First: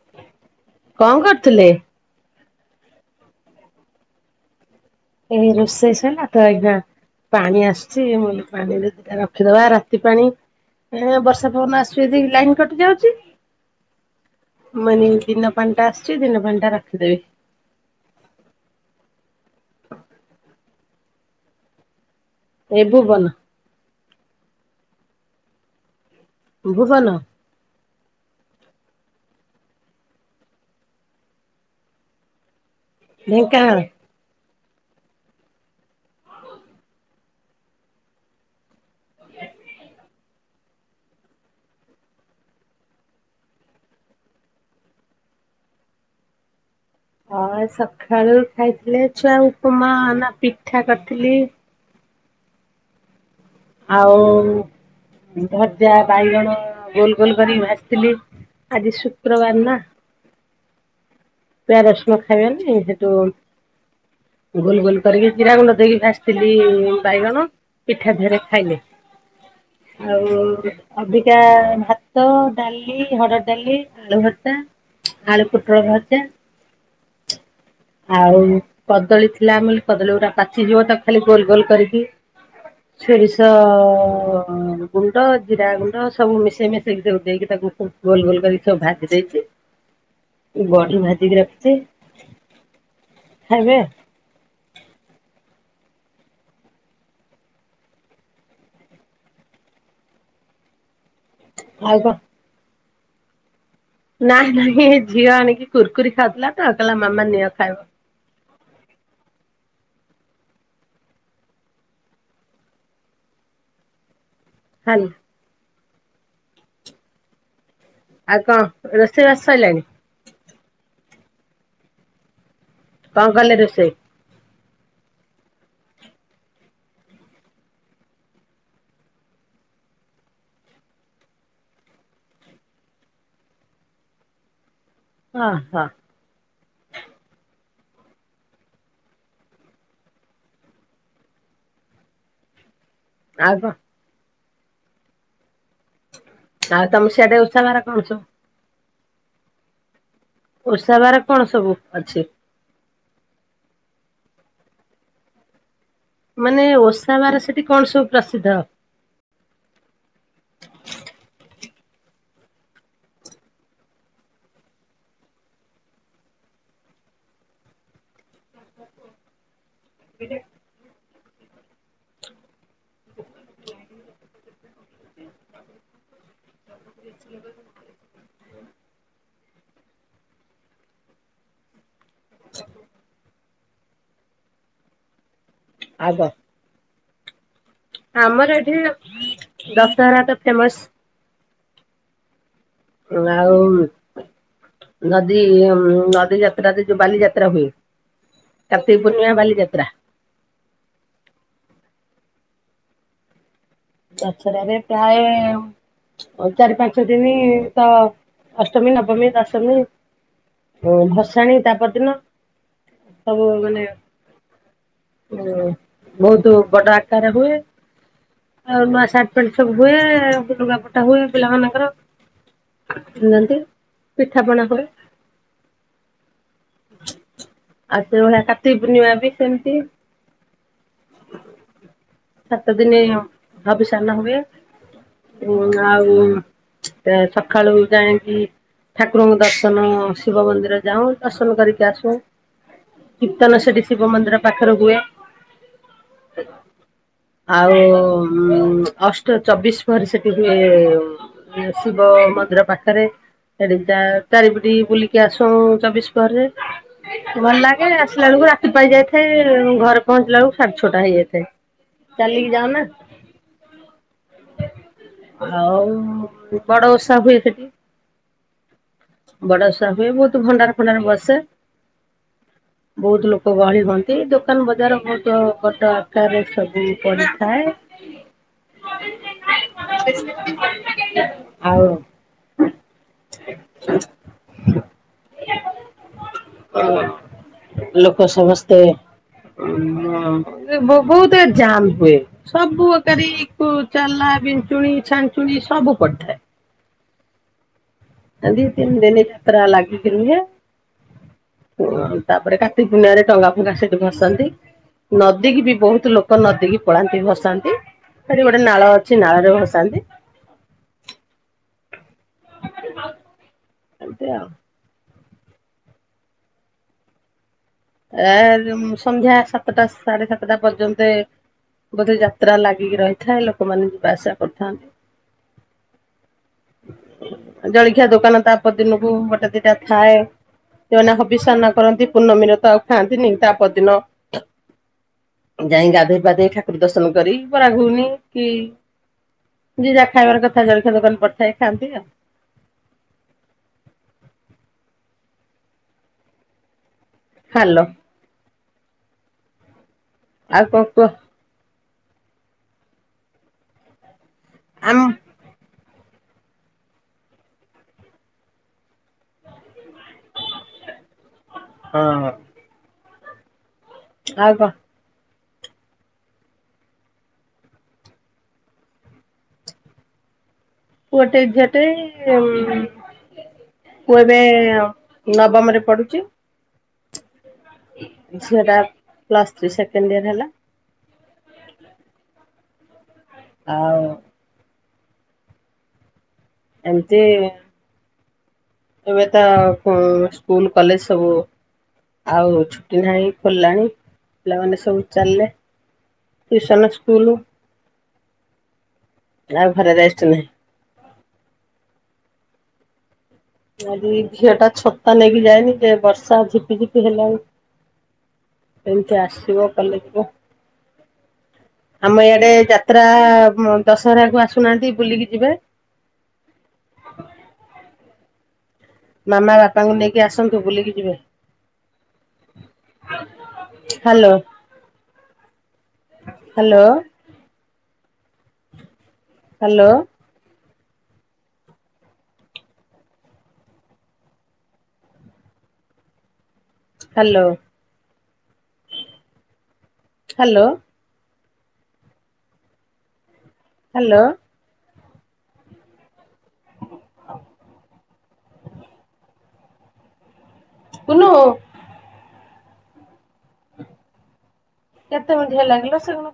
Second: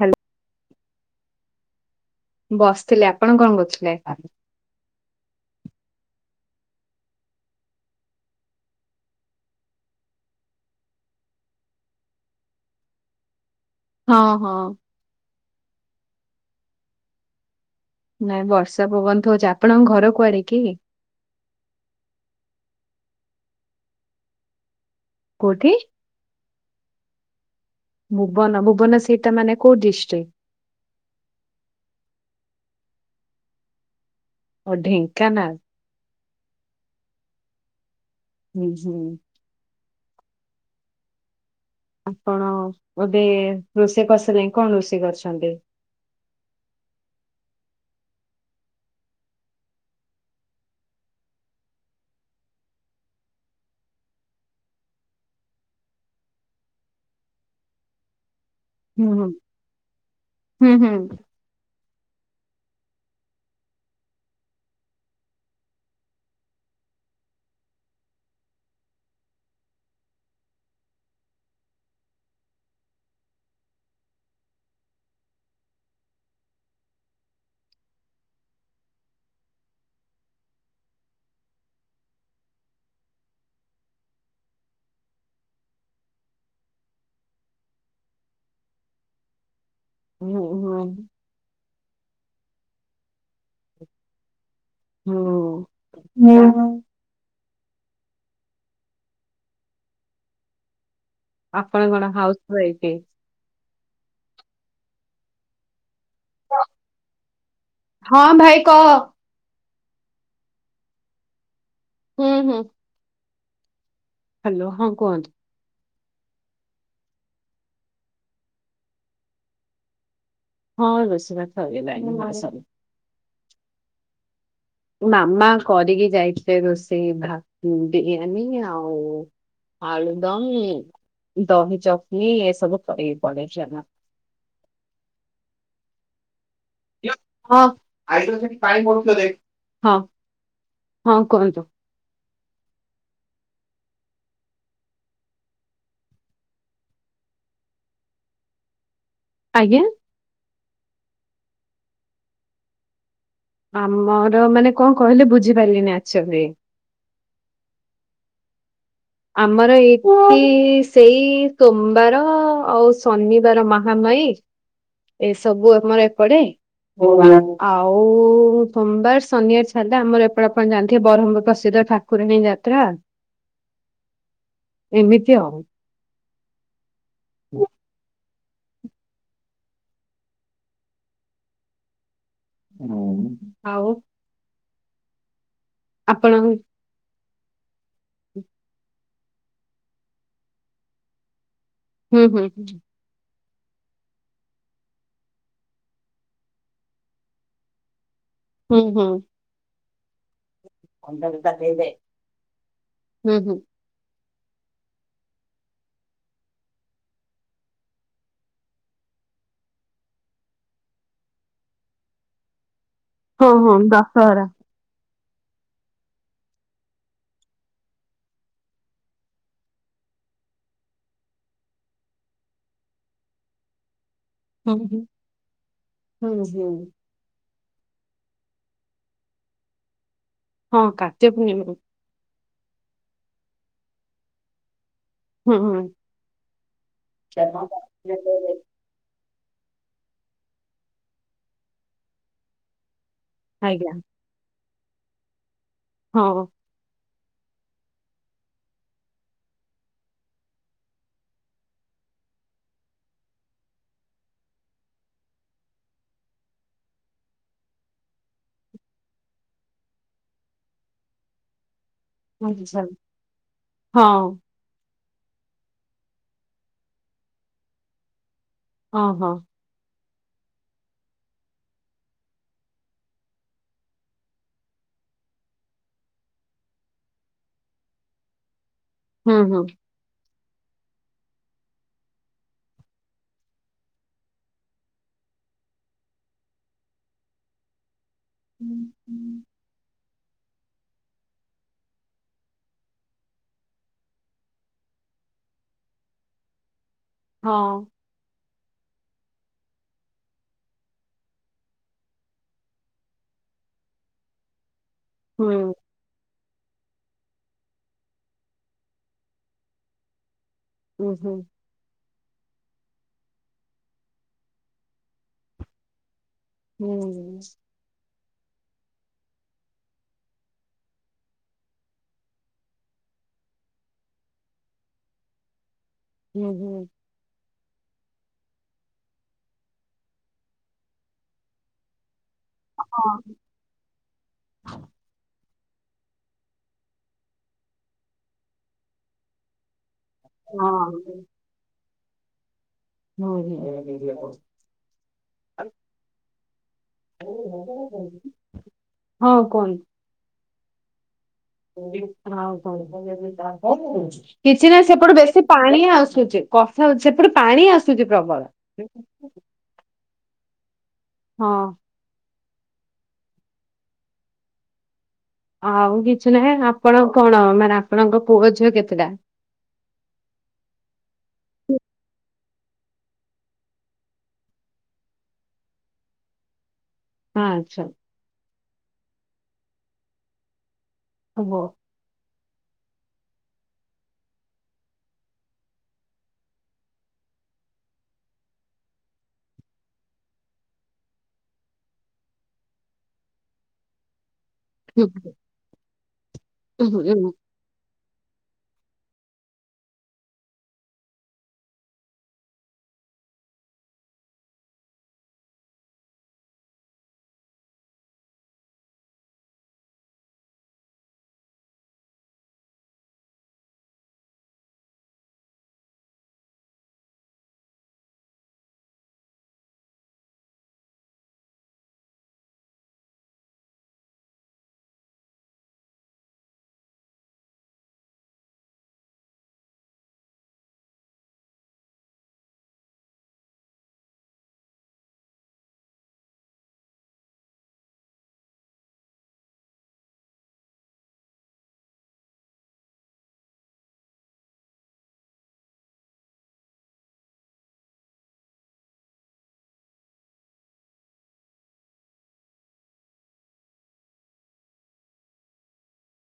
Hello କଣ କରୁଥିଲେ? ବସିଥିଲି। ଆପଣ କଣ କରୁଥିଲେ? ଏରୋଷେଇ ସଇଲାତ ଏଗା ପାଣି ଆସୁଛି ମୁଁ କଇଲି ଦିଟା ରଖିଦବା ରାତି ପାଣି। ଏ ବର୍ଷା ପବନ ଆସିବ ଜଦି ଲାଇନ କଟି ଯାଉଚି। ହଁ ହଁ ମୁଁ କହିଲି ଦିନ ପାଣିଟା ଆସୁଚି ଦିନ ପାଣିଟା ରଖିଦେବି। ନାଇଁ ବର୍ଷା ପବନନ୍ତ ହଉଛି ଆପଣଙ୍କ ଘର କୁଆଡେ କି? ଏ ଭୁବନ। କୋଉଠି? ଭୁବନ। ଭୁବନ ଭୁବନ ସେଇଟା ମାନେ କୋଉ ଡିଷ୍ଟ୍ରିକ୍ଟ? ଢେଙ୍କାନାଳ। ଓ ଢେଙ୍କାନାଳ ହୁଁ। ହୁଁ। ଆପଣ ବୋଧେ ରୋଷେଇ କରିସାରିଲେଣି କଣ ରୋଷେଇ କରିଛନ୍ତି? ହଁ ସକାଳୁ ଖାଇଥିଲେ ଛୁଆ ଉପମା ନା ପିଠା କରିଥିଲି। ଆଉ ଭଜା ବାଇଗଣ ଗୋଲ ଗୋଲ କରିକି ଭାଜିଥିଲି। ଆଜି ହୁଁ ହୁଁ ଶୁକ୍ରବାର ନା ହୁଁ ହୁଁ ପାରସ ନ ଖାଇ ଛନ୍ତି ହେଠୁ - ଗୁଲ ଗୁଲ କରିକି ଜିରା ଗୁଣ୍ଡ ଦେଇକି ଭାଜିଥିଲି ବାଇଗଣ ପିଠା ଫେରେ ଖାଇଲେ। ଆଉ ଅବିକା ଭାତ ଡାଲି ହରଡ ଡାଲି ଆଳୁ ଭରତା। ଆଳୁ ପୋଟଳ ଭଜା। ଆଉ କଦଳୀ ଥିଲା ଆମ କଦଳୀ ଗୁରା ପାଚିଯିବ ତାକୁ ଖାଲି ଗୋଲ ଗୋଲ କରିକି ସେ ଗୁଣ୍ଡ ଜିରା ଗୁଣ୍ଡ ସବୁ ମିଶେଇ ମାଶେଇକି ଦେଇକି ତାକୁବ ଗୋଲ ଗୋଲ ଯୋଡିକ ଭାଜି ଦେଇଛି ହୁଁ ହୁଁ ବଢ଼ି ଭାଜିକି ରଖିଛି। ହେବେ। ହୁଁ ଉଁ ହୁଁ। ଆପଣ କଣ ହାଉସୱାଇଫ? ନାଇଁ ନାଇଁ ଏ ଝିଅ ଆଣିକି କୁୁରକୁୁରି ଖାଉଥେଲା ଖାଉଥେଲା ମାମା ନିଅ ଖାଇବ। ହଁ ଭାଇ କହ ହୁଁ ହୁଁ? ହ୍ୟାଲୋ ହଁ ହାଲୋ କୁହନ୍ତୁ? ଆଉ କଣ ରୋଷେଇବାସ ସଇଲାଣି? ହଁ ରୋଷେଇ ବାସ ସରିଗଲାଣି [inaudible] କଣ କଲେ ରୋଷେଇ? ମାମା କରିକି ଯାଇଥିଲେ ରୋଷେଇ ଭା ବିରିୟାନୀ ଆଉ ଆଳୁଦମ ଦହି ଚକୁଳି ଏସବୁ କରିକି ପଡେ ଅ ହ। ହଁ ଆଇତ ପାଣି ମୋଡଲେ ହଁ। [inaudible] ହଁ କୁହନ୍ତୁ? ଆଉ କଣ। ତାହେଲେ ତ ସିଆଡେ ଉଷା ବାର କରୁଚୁ। ଆଜ୍ଞା। ଓର୍ଷା ବାର କଣ ସବୁ ଅଛି? ଆମର ମାନେ କଣ କହିଲେ ବୁଝିପାରିଲିନି ଆ ମାନେ ଓଷା ବାର ସେଠି କଣ ସବୁ ପ୍ରସିଦ୍ଧ? ଆମର ଏଇଠି ସେଇ ସୋମବାର ଆଉ ଶନିବାର ମହା ମାଇ? ଏସବୁ ଆମର ଏପଡେ ଆଉ ସୋମବାର, ଶନିବାର [unintelligible] ଆମର ଏପଟେ ଆପଣ ଜାଣିଥିବ ବହ୍ମପୁର ପ୍ରସିଦ୍ଧ ଠାକୁରାଣୀ ଯାତ୍ରା। ଏମିତି ଆଉ। [unintelligible] [unintelligible] ଆଉ ଆଗ? ଆପଣ ଆମର ଏଠି ଦଶହରା ତ ଫେମସ। ହୁଁ ହୁଁ ହୁଁ। ଆଉ ନଦୀ ନଦୀ ଯାତ୍ରା ଯୋଉ ବାଲିଯାତ୍ରା ହୁଏ। ହୁଁ କାର୍ତ୍ତିକ ହୁଁ। ପୂର୍ଣ୍ଣିମା ବାଲିଯାତ୍ରା। [unintelligible] ହୁଁ ହୁଁ। ଦଶହରାରେ ପ୍ରାୟ ଚାରି ପାଞ୍ଚ ଦିନ ତ ଅଷ୍ଟମୀ, ନବମୀ, ଦଶମୀ ଭସାଣି ତା ପରଦିନ। ହଁ ହଁ ଦଶହରା। ହୁଁ ବହୁତ ବଡ ଆକାର ରେ ହୁଏ। ଆଉ ନୂଆ ସାର୍ଟ ପ୍ୟାଣ୍ଟ ସବୁ ହୁଏ। ଆଉ ଲୁଗାପଟା ହୁଏ ପିଲାମାନଙ୍କର। [unintelligible] ହୁଁ ହୁଏ ହୁଁ ହୁଁ ହୁଁ। ଆଉ ସେଇ ଭଳିଆ କାର୍ତ୍ତିକ ପୂର୍ଣ୍ଣିମା ବି ସେମିତି। ହଁ କାର୍ତ୍ତିକ ପୂର୍ଣ୍ଣିମା ବି। ସାତ ଦିନି ହବିସାନ ହୁଏ। ହୁଁ ହୁଁ। ଆଉ ଅ ସକାଳୁ ଯାଣିକି ଠା ଠାକୁରଙ୍କ ଦର୍ଶନ ଶିବ ମନ୍ଦିର ଯାଉ ଦର୍ଶନ କରିକି ଆସୁ। କିର୍ତ୍ତନ ସେଠୀ ଆଜ୍ଞା ଶିବ ମନ୍ଦିର ପାଖରେ ହୁଏ। ହଁ। ଆଉ ଅଷ୍ଟ ଚବିଶ ପରେ ସେଠି ହୁଏ। ଶିବ ମନ୍ଦିର ପାଖରେ। ସେଠି ଚା ଚାରିପିଟିବୁଲିକି ଆସୁ ଚବିଶ ପ। ଭଲ ଲାଗେ ଆସିଲା ବେଳକୁ ରାତି ପାହି ଯାଇଥାଏ। ଘରେ ପହଞ୍ଚିଲା ବେଳକୁ ସାଢେ ଛଅଟା ହେଇଯାଇଥାଏ। ଚାଲିକି ଯାାଉ ଆଚ୍ଛା ନା। ହଁ। ଆଉ, ବଡ ଓଷା ହୁଏ ସେଠି। ହଁ ହଁ ବଡ଼ଓଷା ହୁଏ। ବହୁତ ଭଣ୍ଡାର ଫଣ୍ଡାର ବସେ। ବହୁତ ଲୋକ ଗଳି ହୁଅନ୍ତି। ଦୋକାନ ବଜାର ବହୁତ ବଡ ଆକାରରେ ସବୁ ପଡିଥାଏ। [inaudible] ହୁଁ ହୁଁ। ଆଉ। [unintelligible] ଲୋକ ସମସ୍ତେ ଉଁ ଅ ହ ବହୁତ ଜାମ୍ ହୁଏ। ସବୁଅକାରି ଚାଲା, ବିଞ୍ଚୁଣି ଛାଞ୍ଜୁଣି ସବୁ ପଡିଥାଏ। ହଁ। ତା ଦି ତିନି ଦିନ ଯାତ୍ରା ଲାଗି କି ରୁହେ। ଓ ତାପରେ କାର୍ତ୍ତିକ ପୁର୍ଣିମା ରେ ଟଙ୍ଗା ଫଙ୍ଗା ସେଠି ଭସାନ୍ତି। ନଦୀ ହୁଁ କି ବି ବହୁତ ଲୋ ନଦୀ କିି ପଳାନ୍ତି ଭସାନ୍ତି। ସେଠି ଗୋଟେ ନାଳ ଅଛି ନାଳରେ ଭସାନ୍ତି। ଉଁ ହୁଁ। ଏମିତି ଆଉ। ହୁଁ। ଏ ସନ୍ଧ୍ୟା ସାତଟା ସାଢେ ସାତଟା ପର୍ଯ୍ୟନ୍ତେ ବୋଧେ ଯାତ୍ରା ଲାଗିକି ରହିଥାଏ ଲୋକମାନେ ଯିବା ଆସିବା କରିଥାନ୍ତି। ଉଁହୁଁ। ଜଳଖିଆ ଦୋକାନ ତା ପର ଦିନକୁ ଗୋଟେ ଦିଟା ଥାଏ ସେମାନେ ହବିଷ ଅନ୍ନ କରନ୍ତି ପୂର୍ଣ୍ଣମିର ତ ଆଉ ଖାଆନ୍ତିନି ହଁ ତା ପରଦିନ ଯାଇକି ଗାଧେଇ ପାଧେଇ ଠାକୁର ଦର୍ଶନ କରି ବରା ଘୁଗୁନି କି ଯି ଯାହା ଖାଇବାର କଥା ହଁ ଜଳଖିଆ ଦୋକାନ ପଡିଥାଏ ଖାଆନ୍ତି ଆ ହଁ [unintelligible] ହାଲୋ। ହୋଉ କୁହନ୍ ଆଉ କ କୁଅ? କିଛି ନାଇ ଆମ ସେପଟୁ ବେଶୀ ପାଣି ଆ ସୁଚି କଥା ସେପଟେ ପାଣି ଆସୁଚି ପ୍ରବଳ। ହଁ ଅହ। ଆଉ କ ଆଉ କିଛି ନାହିଁ ଆପଣ କଣ ମାନେ ଆପଣଙ୍କ ପୁଅ ଝିଅ କେତେଟା? ପୁଅଟେ ଝିଅଟେ ଏମ୍ ପୁଅ ଏବେ ନବମରେ ପଢୁଚି। ଆଛା। ଝିଅଟା ପ୍ଲସଥ୍ରୀ ସେକେଣ୍ଡ ୟର ହେଲା। ଓହୋ। ଆଉ ଏମତି ଏବେ ତ କୁଁ ସ୍କୁଲ କଲେଜ ସବୁ ଆଉ ଛୁଟି ନାହିଁ ଖୋଲିଲାଣି। ପିଲାମାନେ ସବୁ ଚଲଲେ ଟିସନ ହଉ ସ୍କୁଲୁ। ଆଉ ଘରେ ରେଷ୍ଟ ନାହିଁ। ଆଜି ଝିଅଟା ଛତା ନେଇକି ଯାଏନି ଯେ ବର୍ଷା ଝିପିଝିପି ହେଲାଣି। ଏମତି ଆସିବ କାଲି ଥିବ। ଆମ ଇଆଡେ ଯାତ୍ରା ମ୍ ଦଶହରାକୁ ଆସୁନାହାନ୍ତି ବୁଲିକି ଯିବେ। ମାମା ବାପାଙ୍କୁ ନେଇକି ଆସନ୍ତୁ ବୁଲିକି ଯିବେ। Hello. Hello. Hello. Hello. Hello. Hello. କୁନୁ କେତେ ମିନଟି ହେଲାଣିିଲୋ ସେ ପୁଣି